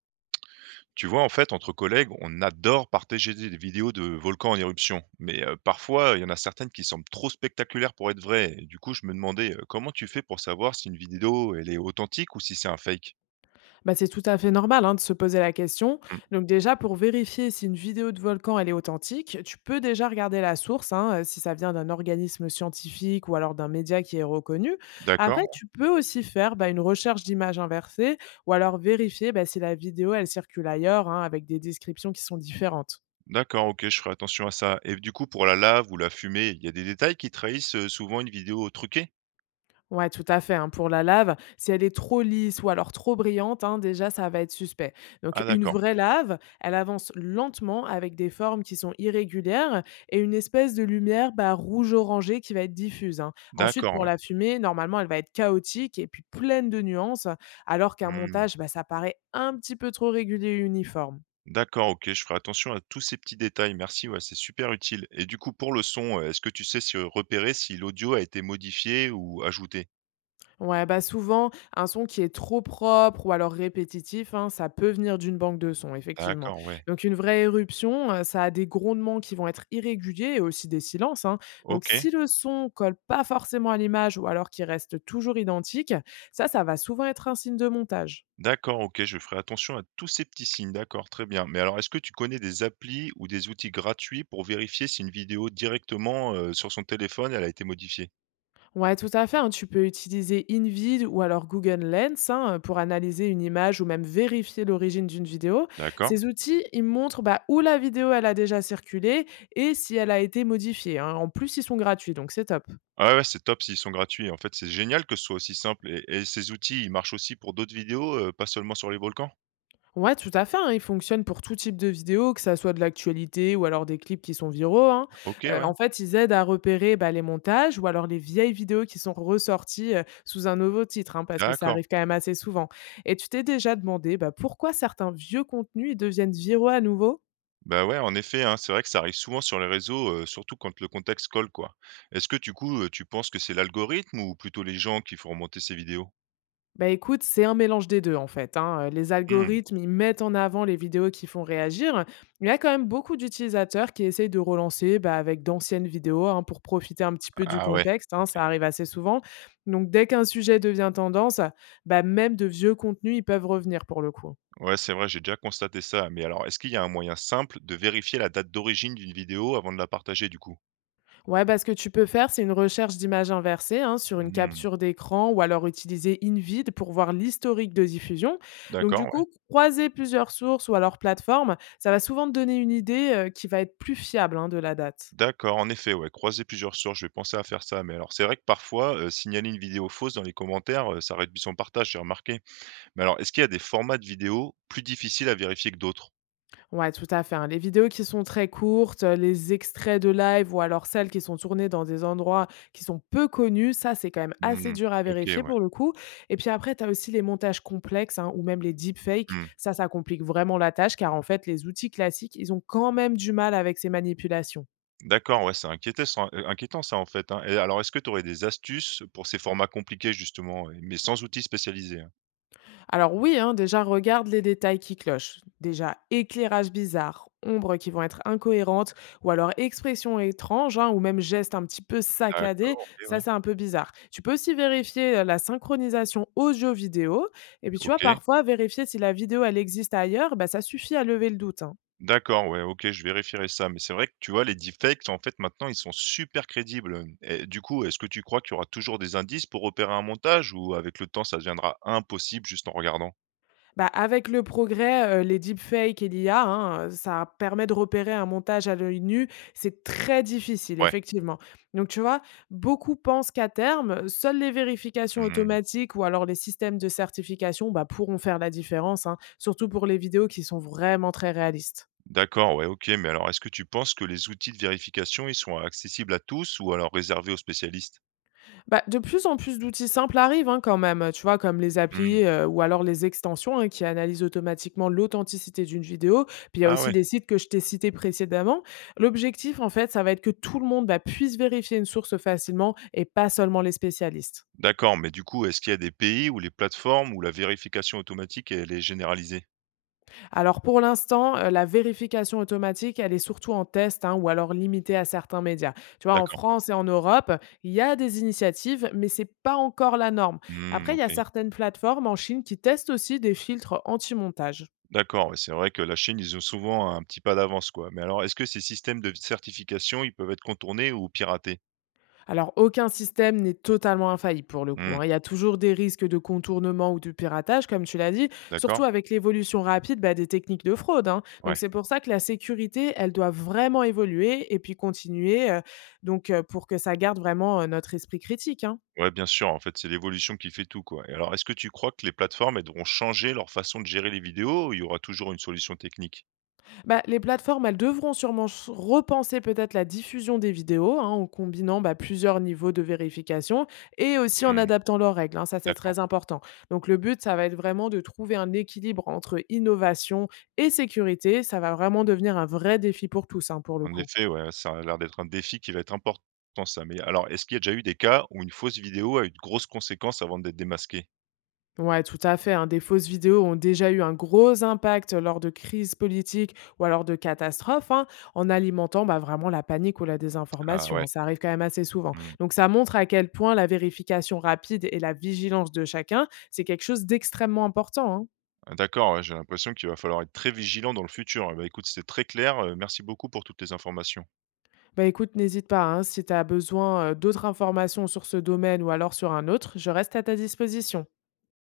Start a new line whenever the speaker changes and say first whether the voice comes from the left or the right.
right: Tu vois, en fait, entre collègues, on adore partager des vidéos de volcans en éruption. Mais parfois, il y en a certaines qui semblent trop spectaculaires pour être vraies. Et du coup, je me demandais, comment tu fais pour savoir si une vidéo, elle est authentique ou si c'est un fake?
left: Bah, c'est tout à fait normal hein, de se poser la question.
right: Hmm.
left: Donc déjà, pour vérifier si une vidéo de volcan elle est authentique, tu peux déjà regarder la source, hein, si ça vient d'un organisme scientifique ou alors d'un média qui est reconnu.
right: D'accord,
left: Après, tu peux aussi faire bah, une recherche d'images inversées ou alors vérifier bah, si la vidéo elle circule ailleurs hein, avec des descriptions qui sont différentes.
right: d'accord, ok, je ferai attention à ça. Et du coup, pour la lave ou la fumée, il y a des détails qui trahissent souvent une vidéo truquée?
left: Ouais, tout à fait, hein, pour la lave, si elle est trop lisse ou alors trop brillante, hein, déjà, ça va être suspect.
right: Ah,
left: Donc, une
right: d'accord,
left: vraie lave, elle avance lentement avec des formes qui sont irrégulières et une espèce de lumière bah, rouge-orangée qui va être diffuse, hein. Ensuite,
right: d'accord,
left: pour
right: ouais.
left: la fumée, normalement, elle va être chaotique et puis pleine de nuances, alors qu'un
right: Mmh.
left: montage, bah, ça paraît un petit peu trop régulier et uniforme.
right: D'accord, OK, je ferai attention à tous ces petits détails. Merci, ouais, c'est super utile. Et du coup, pour le son, est-ce que tu sais si repérer si l'audio a été modifié ou ajouté?
left: Ouais, bah souvent, un son qui est trop propre ou alors répétitif, hein, ça peut venir d'une banque de sons, effectivement.
right: D'accord, ouais.
left: Donc une vraie éruption, ça a des grondements qui vont être irréguliers et aussi des silences, hein. Donc
right: OK.
left: si le son colle pas forcément à l'image ou alors qu'il reste toujours identique, ça va souvent être un signe de montage.
right: D'accord, OK, je ferai attention à tous ces petits signes. D'accord, très bien. Mais alors, est-ce que tu connais des applis ou des outils gratuits pour vérifier si une vidéo directement, sur son téléphone, elle a été modifiée?
left: Ouais, tout à fait, hein. Tu peux utiliser InVid ou alors Google Lens hein, pour analyser une image ou même vérifier l'origine d'une vidéo.
right: D'accord.
left: Ces outils, ils montrent bah, où la vidéo elle a déjà circulé et si elle a été modifiée, hein. En plus, ils sont gratuits, donc c'est top.
right: Ah ouais, c'est top s'ils sont gratuits. En fait, c'est génial que ce soit aussi simple et ces outils, ils marchent aussi pour d'autres vidéos, pas seulement sur les volcans?
left: Ouais, tout à fait, hein, il fonctionne pour tout type de vidéo, que ça soit de l'actualité ou alors des clips qui sont viraux, hein.
right: OK, ouais.
left: En fait, ils aident à repérer, bah, les montages ou alors les vieilles vidéos qui sont ressorties, sous un nouveau titre, hein, parce que ça
right: D'accord.
left: arrive quand même assez souvent et tu t'es déjà demandé, bah, pourquoi certains vieux contenus, ils deviennent viraux à nouveau?
right: Bah, ouais, en effet, hein, c'est vrai que ça arrive souvent sur les réseaux, surtout quand le contexte colle, quoi. Est-ce que du coup, tu penses que c'est l'algorithme ou plutôt les gens qui font remonter ces vidéos?
left: Bah, écoute, c'est un mélange des 2 en fait, hein, les
right: Mmh.
left: algorithmes, ils mettent en avant les vidéos qui font réagir. Il y a quand même beaucoup d'utilisateurs qui essayent de relancer, bah, avec d'anciennes vidéos, hein, pour profiter un petit peu du
right: Ah ouais,
left: contexte,
right: OK.
left: hein, ça arrive assez souvent. Donc dès qu'un sujet devient tendance, bah, même de vieux contenus, ils peuvent revenir pour le coup.
right: Ouais, c'est vrai, j'ai déjà constaté ça. Mais alors, est-ce qu'il y a un moyen simple de vérifier la date d'origine d'une vidéo avant de la partager, du coup?
left: Ouais, bah, ce que tu peux faire, c'est une recherche d'images inversées hein, sur une
right: Mmh.
left: capture d'écran ou alors utiliser InVid pour voir l'historique de diffusion. Donc,
right: D'accord,
left: du
right: ouais.
left: coup, croiser plusieurs sources ou alors plateformes, ça va souvent te donner une idée qui va être plus fiable hein, de la date.
right: D'accord, en effet, ouais, croiser plusieurs sources, je vais penser à faire ça. Mais alors, c'est vrai que parfois, signaler une vidéo fausse dans les commentaires, ça réduit son partage, j'ai remarqué. Mais alors, est-ce qu'il y a des formats de vidéos plus difficiles à vérifier que d'autres?
left: Ouais, tout à fait, hein. Les vidéos qui sont très courtes, les extraits de live ou alors celles qui sont tournées dans des endroits qui sont peu connus, ça, c'est quand même assez
right: Mmh.
left: dur à
right: OK,
left: vérifier
right: ouais.
left: pour le coup et puis après, tu as aussi les montages complexes, hein, ou même les deepfakes.
right: Mmh.
left: Ça complique vraiment la tâche car en fait, les outils classiques, ils ont quand même du mal avec ces manipulations.
right: D'accord, ouais, inquiétant ça, en fait, hein, et alors est-ce que tu aurais des astuces pour ces formats compliqués justement, ouais, mais sans outils spécialisés, hein?
left: Alors oui, hein, déjà regarde les détails qui clochent. Déjà éclairage bizarre, ombres qui vont être incohérentes, ou alors expression étrange, hein, ou même geste un petit peu saccadé,
right: D'accord, OK,
left: ça
right: ouais.
left: c'est un peu bizarre. Tu peux aussi vérifier la synchronisation audio-vidéo, et puis tu vois,
right: OK.
left: parfois vérifier si la vidéo elle existe ailleurs, bah, ça suffit à lever le doute, hein.
right: D'accord, ouais, OK, je vérifierai ça, mais c'est vrai que tu vois, les deepfakes, en fait, maintenant, ils sont super crédibles, et du coup, est-ce que tu crois qu'il y aura toujours des indices pour repérer un montage ou avec le temps, ça deviendra impossible juste en regardant?
left: Bah, avec le progrès, les deepfakes et l'IA, hein, ça permet de repérer un montage à l'œil nu. C'est très difficile,
right: Ouais.
left: effectivement. Donc tu vois, beaucoup pensent qu'à terme, seules les vérifications
right: Mmh.
left: automatiques ou alors les systèmes de certification, bah, pourront faire la différence, hein, surtout pour les vidéos qui sont vraiment très réalistes.
right: D'accord, ouais, OK, mais alors est-ce que tu penses que les outils de vérification, ils sont accessibles à tous ou alors réservés aux spécialistes?
left: Bah, de plus en plus d'outils simples arrivent hein, quand même, tu vois, comme les
right: Mmh.
left: applis ou alors les extensions hein, qui analysent automatiquement l'authenticité d'une vidéo. Puis il y a
right: Ah
left: aussi
right: ouais,
left: les sites que je t'ai cités précédemment. L'objectif, en fait, ça va être que tout le monde bah, puisse vérifier une source facilement et pas seulement les spécialistes.
right: d'accord, mais du coup, est-ce qu'il y a des pays où les plateformes où la vérification automatique, elle est généralisée?
left: Alors pour l'instant, la vérification automatique, elle est surtout en test, hein, ou alors limitée à certains médias. Tu vois, en
right: D'accord.
left: France et en Europe, il y a des initiatives, mais c'est pas encore la norme.
right: Mmh,
left: Après, il y
right: OK.
left: a certaines plateformes en Chine qui testent aussi des filtres anti-montage.
right: D'accord, ouais, c'est vrai que la Chine, ils ont souvent un petit pas d'avance, quoi. Mais alors, est-ce que ces systèmes de certification, ils peuvent être contournés ou piratés?
left: Alors, aucun système n'est totalement infaillible pour le coup,
right: Mmh,
left: hein. Il y a toujours des risques de contournement ou de piratage, comme tu l'as dit, surtout
right: d'accord.
left: avec l'évolution rapide bah, des techniques de fraude, hein. Donc,
right: Ouais.
left: c'est pour ça que la sécurité, elle doit vraiment évoluer et puis continuer, pour que ça garde vraiment notre esprit critique, hein.
right: Ouais, bien sûr, en fait, c'est l'évolution qui fait tout, quoi. Et alors, est-ce que tu crois que les plateformes, elles devront changer leur façon de gérer les vidéos ou il y aura toujours une solution technique?
left: Bah, les plateformes, elles devront sûrement repenser peut-être la diffusion des vidéos hein, en combinant bah, plusieurs niveaux de vérification et aussi en
right: Mmh,
left: adaptant leurs règles, hein, ça, c'est
right: d'accord.
left: très important. Donc, le but, ça va être vraiment de trouver un équilibre entre innovation et sécurité. Ça va vraiment devenir un vrai défi pour tous, hein, pour le
right: En
left: coup.
right: effet, ouais, ça a l'air d'être un défi qui va être important, ça. Mais alors, est-ce qu'il y a déjà eu des cas où une fausse vidéo a eu de grosses conséquences avant d'être démasquée?
left: Ouais, tout à fait, hein. Des fausses vidéos ont déjà eu un gros impact lors de crises politiques ou alors de catastrophes, hein, en alimentant bah, vraiment la panique ou la
right: Ah
left: désinformation,
right: ouais,
left: hein. Ça arrive quand même assez souvent.
right: mmh.
left: Donc ça montre à quel point la vérification rapide et la vigilance de chacun, c'est quelque chose d'extrêmement important, hein.
right: Ah d'accord, ouais, j'ai l'impression qu'il va falloir être très vigilant dans le futur. Eh ben, écoute, c'était très clair, merci beaucoup pour toutes les informations.
left: Bah écoute, n'hésite pas, hein, si tu as besoin d'autres informations sur ce domaine ou alors sur un autre, je reste à ta disposition.